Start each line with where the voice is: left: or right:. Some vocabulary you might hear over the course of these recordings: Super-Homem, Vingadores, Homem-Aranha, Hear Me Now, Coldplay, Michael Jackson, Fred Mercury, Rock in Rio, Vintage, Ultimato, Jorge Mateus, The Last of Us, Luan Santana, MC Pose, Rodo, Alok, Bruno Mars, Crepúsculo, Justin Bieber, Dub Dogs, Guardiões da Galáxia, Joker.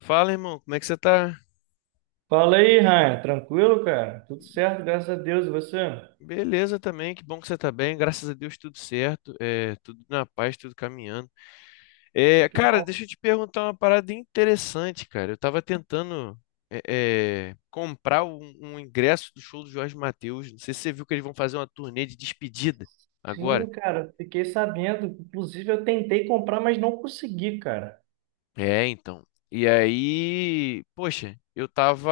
left: Fala, irmão, como é que você tá?
right: Fala aí, Ryan. Tranquilo, cara? Tudo certo, graças a Deus. E você?
left: Beleza também, que bom que você tá bem, graças a Deus tudo certo, é, tudo na paz, tudo caminhando.
right: Pô,
left: É,
right: que
left: cara,
right: bom.
left: deixa eu te perguntar uma parada interessante, cara. Eu tava tentando é, comprar um ingresso do show do Jorge Mateus. Não sei se você viu que eles vão fazer uma turnê de despedida agora.
right: Sim, cara. Fiquei sabendo. Inclusive, eu tentei comprar, mas não consegui, cara.
left: É, então. E aí, poxa, eu tava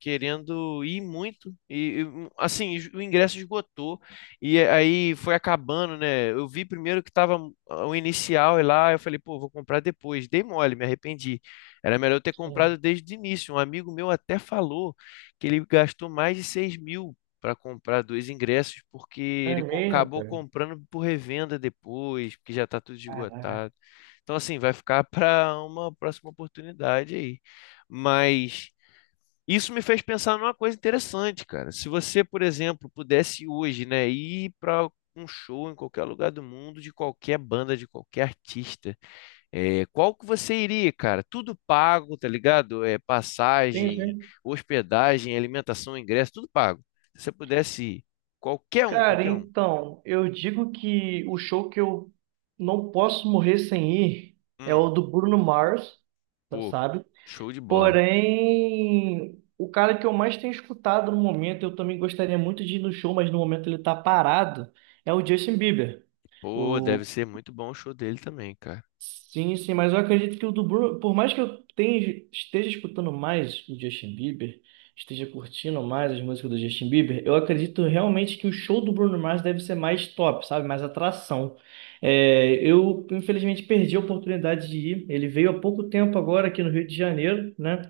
left: querendo ir muito e assim, o ingresso esgotou e aí foi acabando, né? Eu vi primeiro que tava ah, o inicial e lá, eu falei, pô, vou comprar depois. Dei mole, me arrependi. Era melhor eu ter
right: Sim.
left: comprado desde o início. Um amigo meu até falou que ele gastou mais de 6 mil para comprar dois ingressos porque
right: É
left: ele
right: mesmo,
left: acabou
right: cara?
left: comprando por revenda depois, porque já tá tudo
right: Caraca.
left: esgotado. Então, assim, vai ficar para uma próxima oportunidade aí. Mas isso me fez pensar numa coisa interessante, cara. Se você, por exemplo, pudesse hoje, né, ir para um show em qualquer lugar do mundo, de qualquer banda, de qualquer artista, qual que você iria, cara? Tudo pago, tá ligado? É,
right: Sim,
left: passagem,
right: sim.
left: hospedagem, alimentação, ingresso, tudo pago. Se você pudesse ir, qualquer um,
right: Cara,
left: qualquer um.
right: então, eu digo que o show que eu não posso morrer sem ir é o
left: Hum,
right: do Bruno Mars,
left: pô,
right: sabe?
left: show de bola.
right: Porém, o cara que eu mais tenho escutado no momento, eu também gostaria muito de ir no show, mas no momento ele tá parado, é o Justin Bieber.
left: Pô, deve
right: O...
left: ser muito bom o show dele também, cara.
right: Sim, sim, mas eu acredito que o do Bruno, por mais que eu tenha, esteja escutando mais o Justin Bieber, esteja curtindo mais as músicas do Justin Bieber, eu acredito realmente que o show do Bruno Mars deve ser mais top, sabe? Mais atração. É, eu, infelizmente, perdi a oportunidade de ir. Ele veio há pouco tempo agora aqui no Rio de Janeiro, né?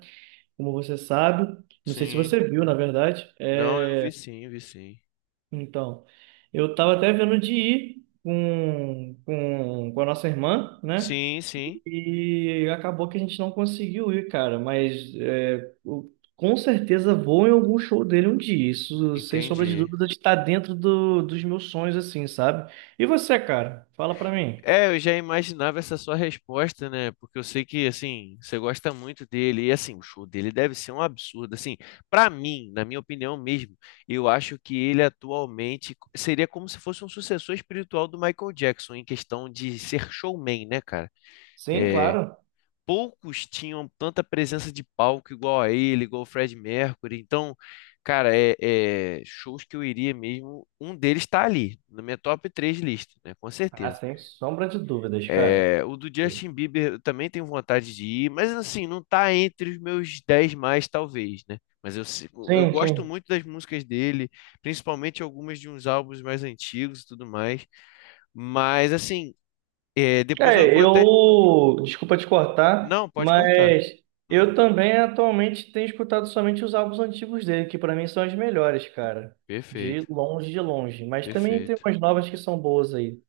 right: Como você sabe. Não sei se
left: Sim.
right: você viu, na verdade. É.
left: Não, eu vi sim, vi sim.
right: Então, eu estava até vendo de ir com a nossa irmã, né?
left: Sim, sim,
right: E acabou que a gente não conseguiu ir, cara. Mas é, eu com certeza vou em algum show dele um dia. Isso, sem sombra de
left: entendi.
right: dúvida, está dentro dos meus sonhos, assim, sabe? E você, cara? Fala pra mim.
left: É, eu já imaginava essa sua resposta, né? Porque eu sei que, assim, você gosta muito dele. E, assim, o show dele deve ser um absurdo. Assim, pra mim, na minha opinião mesmo, eu acho que ele atualmente seria como se fosse um sucessor espiritual do Michael Jackson, em questão de ser showman, né, cara?
right: Sim,
left: É,
right: claro.
left: poucos tinham tanta presença de palco igual a ele, igual o Fred Mercury. Então, cara, shows que eu iria mesmo. Um deles está ali, na minha top 3 lista, né? Com
right: Ah,
left: certeza.
right: sem sombra de dúvidas, cara.
left: É, o do Justin Bieber eu também tenho vontade de ir, mas assim, não tá entre os meus 10 mais, talvez, né? Mas eu, eu
right: Sim,
left: gosto
right: sim.
left: muito das músicas dele, principalmente algumas de uns álbuns mais antigos e tudo mais. Mas assim, é, depois eu
right: É,
left: vou até.
right: eu, desculpa te cortar,
left: Não, pode cortar.
right: mas
left: Hum,
right: eu também atualmente tenho escutado somente os álbuns antigos dele, que pra mim são as melhores, cara. De
left: perfeito,
right: longe, de longe. Mas também tem
left: perfeito.
right: umas novas que são boas aí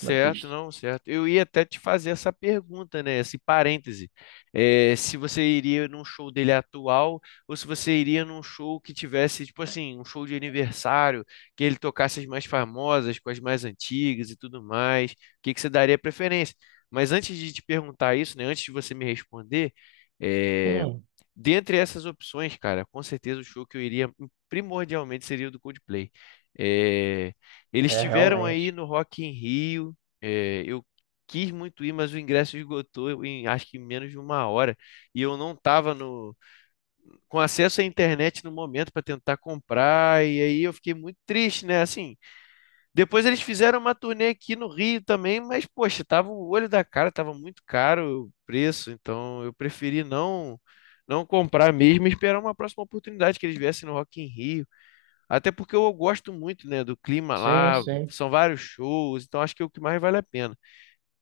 right: na pista.
left: não, certo. Eu ia até te fazer essa pergunta, né? Esse parêntese. É, se você iria num show dele atual ou se você iria num show que tivesse, tipo assim, um show de aniversário, que ele tocasse as mais famosas, com as mais antigas e tudo mais. O que que você daria preferência? Mas antes de te perguntar isso, né? Antes de você me responder, é,
right: Hum,
left: dentre essas opções, cara, com certeza o show que eu iria primordialmente seria o do Coldplay. É, eles
right: é,
left: tiveram aí
right: realmente.
left: no Rock in Rio. É, eu quis muito ir, mas o ingresso esgotou em acho que em menos de uma hora. E eu não estava no, com acesso à internet no momento para tentar comprar. E aí eu fiquei muito triste, né? Assim, depois eles fizeram uma turnê aqui no Rio também, mas poxa, tava o olho da cara, tava muito caro o preço. Então eu preferi não comprar mesmo e esperar uma próxima oportunidade que eles viessem no Rock in Rio até porque eu gosto muito, né, do clima
right: Sim,
left: lá,
right: sim.
left: são vários shows, então acho que é o que mais vale a pena.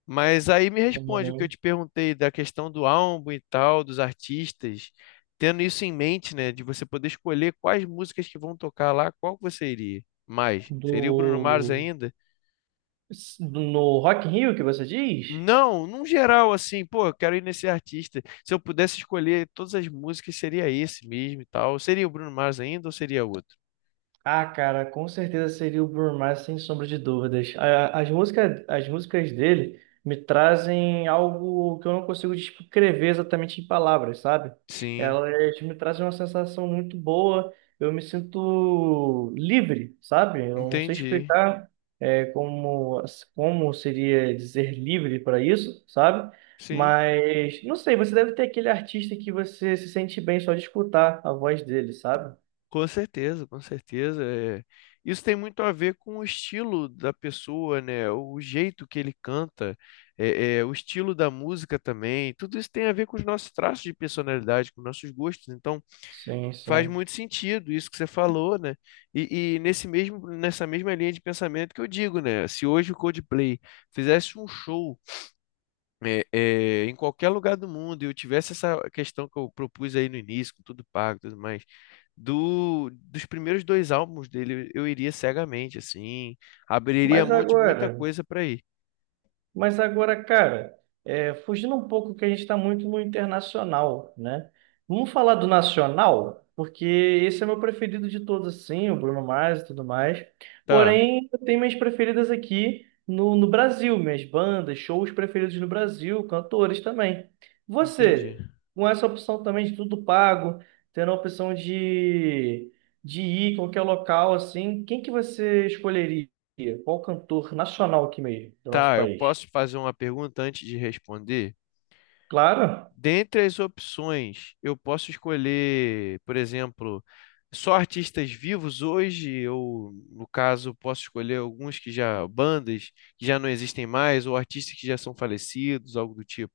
left: Mas aí me responde o que eu
right: Hum.
left: te perguntei da questão do álbum e tal, dos artistas, tendo isso em mente, né, de você poder escolher quais músicas que vão tocar lá, qual que você iria mais? Seria o Bruno Mars
right: Do...
left: ainda?
right: No Rock in Rio que você diz?
left: Não, num geral, assim, pô, eu quero ir nesse artista. Se eu pudesse escolher todas as músicas, seria esse mesmo e tal. Seria o Bruno Mars ainda ou seria outro?
right: Ah, cara, com certeza seria o Bruno Mars, sem sombra de dúvidas. As músicas dele me trazem algo que eu não consigo descrever exatamente em palavras, sabe?
left: Sim,
right: Elas me trazem uma sensação muito boa, eu me sinto livre, sabe? Eu não sei
left: entendi.
right: explicar, é, como, como seria dizer livre para isso, sabe?
left: Sim.
right: Mas, não sei, você deve ter aquele artista que você se sente bem só de escutar a voz dele, sabe?
left: Com certeza, com certeza. É. Isso tem muito a ver com o estilo da pessoa, né? O jeito que ele canta, o estilo da música também. Tudo isso tem a ver com os nossos traços de personalidade, com nossos gostos. Então,
right: Sim,
left: faz
right: sim.
left: muito sentido isso que você falou, né? E nesse nessa mesma linha de pensamento que eu digo, né? Se hoje o Coldplay fizesse um show em qualquer lugar do mundo, eu tivesse essa questão que eu propus aí no início, com tudo pago e tudo mais, dos primeiros dois álbuns dele, eu iria cegamente, assim, abriria
right: Mas
left: mão de muita
right: agora,
left: coisa para ir.
right: mas agora, cara, é, fugindo um pouco que a gente está muito no internacional, né? Vamos falar do nacional, porque esse é meu preferido de todos, assim, o Bruno Mars e tudo mais.
left: Tá,
right: Porém, eu tenho minhas preferidas aqui no Brasil, minhas bandas, shows preferidos no Brasil, cantores também.
left: entendi.
right: Você, com essa opção também de tudo pago, tendo a opção de ir em qualquer local, assim, quem que você escolheria? Qual cantor nacional aqui mesmo, do nosso
left: Tá, eu
right: país?
left: posso fazer uma pergunta antes de responder?
right: Claro.
left: Dentre as opções, eu posso escolher, por exemplo, só artistas vivos hoje, ou no caso, posso escolher alguns que já, bandas que já não existem mais, ou artistas que já são falecidos, algo do tipo.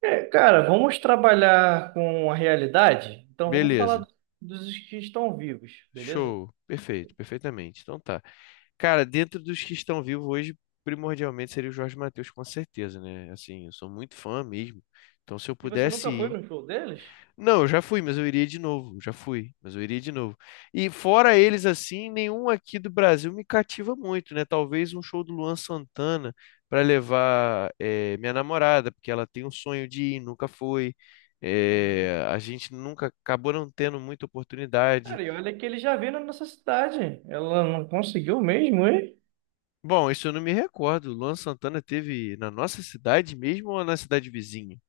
right: É, cara, vamos trabalhar com a realidade? Então vamos falar
left: Beleza,
right: dos que estão vivos, beleza?
left: show, perfeito, perfeitamente. Então tá. Cara, dentro dos que estão vivos hoje, primordialmente seria o Jorge Mateus, com certeza, né? Assim, eu sou muito fã mesmo. Então, se eu
right: E você nunca foi
left: pudesse
right: no show deles?
left: Não, eu já fui, mas eu iria de novo. Já fui, mas eu iria de novo. E fora
right: Sim,
left: eles assim, nenhum aqui do Brasil me cativa muito, né? Talvez um show do Luan Santana para levar eh, minha namorada, porque ela tem um sonho de ir, nunca foi.
right: também.
left: Eh, a gente nunca acabou não tendo muita oportunidade.
right: Cara, e olha que ele já veio na nossa cidade. Ela não conseguiu mesmo, hein?
left: Bom, isso eu não me recordo. Luan Santana teve na nossa cidade mesmo ou na cidade vizinha?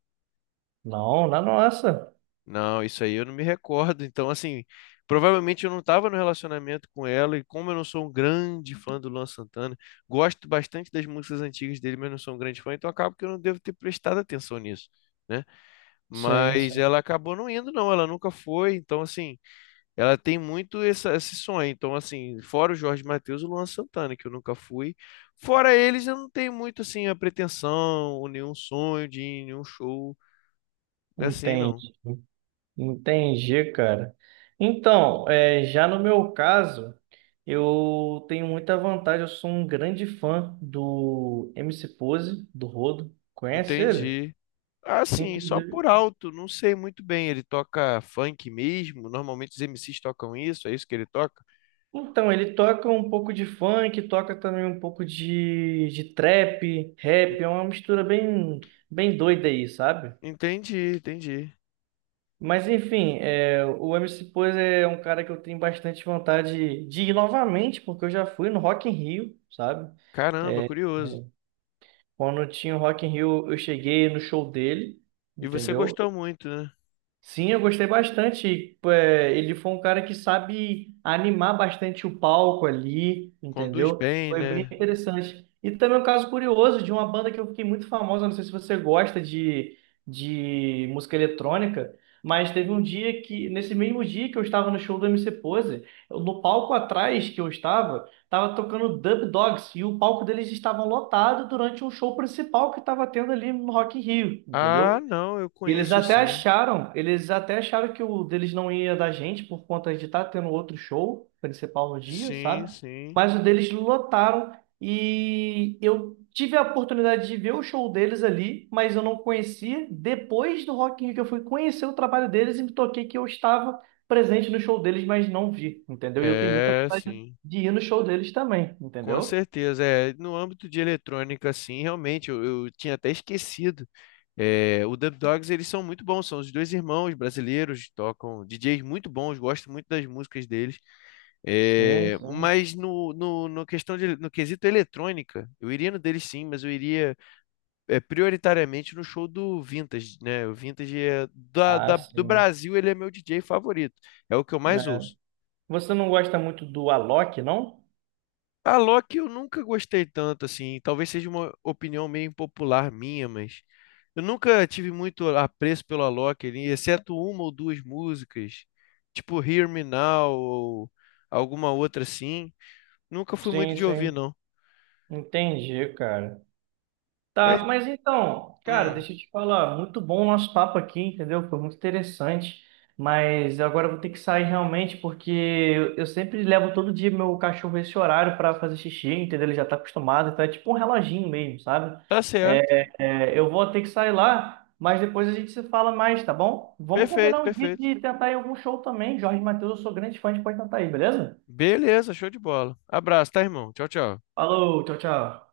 right: Não, na nossa.
left: Não, isso aí eu não me recordo. Então, assim, provavelmente eu não estava no relacionamento com ela, e como eu não sou um grande fã do Luan Santana, gosto bastante das músicas antigas dele, mas não sou um grande fã, então acabo que eu não devo ter prestado atenção nisso, né?
right: Sim,
left: Mas
right: sim.
left: ela acabou não indo, não, ela nunca foi. Então, assim, ela tem muito esse sonho. Então, assim, fora o Jorge Mateus, o Luan Santana, que eu nunca fui. Fora eles, eu não tenho muito, assim, a pretensão, ou nenhum sonho de ir em nenhum show, assim, não.
right: Entendi. Entendi, cara. Então, é, já no meu caso, eu tenho muita vantagem. Eu sou um grande fã do MC Pose, do Rodo. Conhece ele?
left: Entendi. Assim, só
right: Inclusive.
left: por alto, não sei muito bem. Ele toca funk mesmo? Normalmente os MCs tocam isso, é isso que ele toca?
right: Então, ele toca um pouco de funk, toca também um pouco de trap, rap. É uma mistura bem, bem doida aí, sabe?
left: Entendi, entendi.
right: Mas enfim, é, o MC Pose é um cara que eu tenho bastante vontade de ir novamente, porque eu já fui no Rock in Rio, sabe?
left: Caramba, curioso.
right: Quando tinha o Rock in Rio, eu cheguei no show dele,
left: E você
right: entendeu?
left: gostou muito, né?
right: Sim, eu gostei bastante. É, ele foi um cara que sabe animar bastante o palco ali,
left: Conduz
right: entendeu?
left: bem,
right: Foi bem
left: né?
right: interessante. E também um caso curioso de uma banda que eu fiquei muito famosa, não sei se você gosta de música eletrônica, mas teve um dia que, nesse mesmo dia que eu estava no show do MC Pose, no palco atrás que eu estava, estava tocando Dub Dogs e o palco deles estava lotado durante um show principal que estava tendo ali no Rock in Rio,
left: Ah,
right: entendeu?
left: não, eu
right: E
left: conheço sim.
right: eles até acharam que o deles não ia da gente por conta de estar tendo outro show principal no dia,
left: Sim,
right: sabe?
left: sim.
right: Mas o deles lotaram e eu tive a oportunidade de ver o show deles ali, mas eu não conhecia. Depois do Rock in Rio que eu fui conhecer o trabalho deles e me toquei que eu estava presente no show deles, mas não vi, entendeu? E eu tenho muita
left: É,
right: vontade
left: sim.
right: de ir no show deles também,
left: Com
right: entendeu?
left: certeza. É, no âmbito de eletrônica, sim, realmente, eu tinha até esquecido. É, o Dub Dogs, eles são muito bons, são os dois irmãos brasileiros, tocam DJs muito bons, gosto muito das músicas deles.
right: Sim,
left: É,
right: sim.
left: mas no questão de, no quesito eletrônica, eu iria no deles sim, mas eu iria é, prioritariamente no show do Vintage, né? O Vintage é
right: Ah,
left: do
right: sim.
left: Brasil, ele é meu DJ favorito, é o que eu mais
right: Né?
left: ouço.
right: Você não gosta muito do Alok, não?
left: A Loki eu nunca gostei tanto, assim. Talvez seja uma opinião meio impopular minha, mas eu nunca tive muito apreço pelo Alok, ali, exceto uma ou duas músicas, tipo Hear Me Now ou alguma outra assim. Nunca fui muito
right: Sim,
left: de ouvir,
right: sim.
left: não.
right: Entendi, cara. Tá,
left: Mas,
right: mas então, cara,
left: hum,
right: deixa eu te falar, muito bom o nosso papo aqui, entendeu? Foi muito interessante, mas agora eu vou ter que sair realmente, porque eu sempre levo todo dia meu cachorro esse horário para fazer xixi, entendeu? Ele já tá acostumado, então é tipo um reloginho mesmo, sabe?
left: tá certo.
right: É, eu vou ter que sair lá, mas depois a gente se fala mais, tá bom? Vamos
left: Perfeito,
right: combinar um dia
left: perfeito.
right: de tentar ir em algum show também. Jorge Mateus, eu sou grande fã de pode tentar aí, beleza?
left: Beleza, show de bola. Abraço, tá, irmão? Tchau, tchau.
right: Falou, tchau, tchau.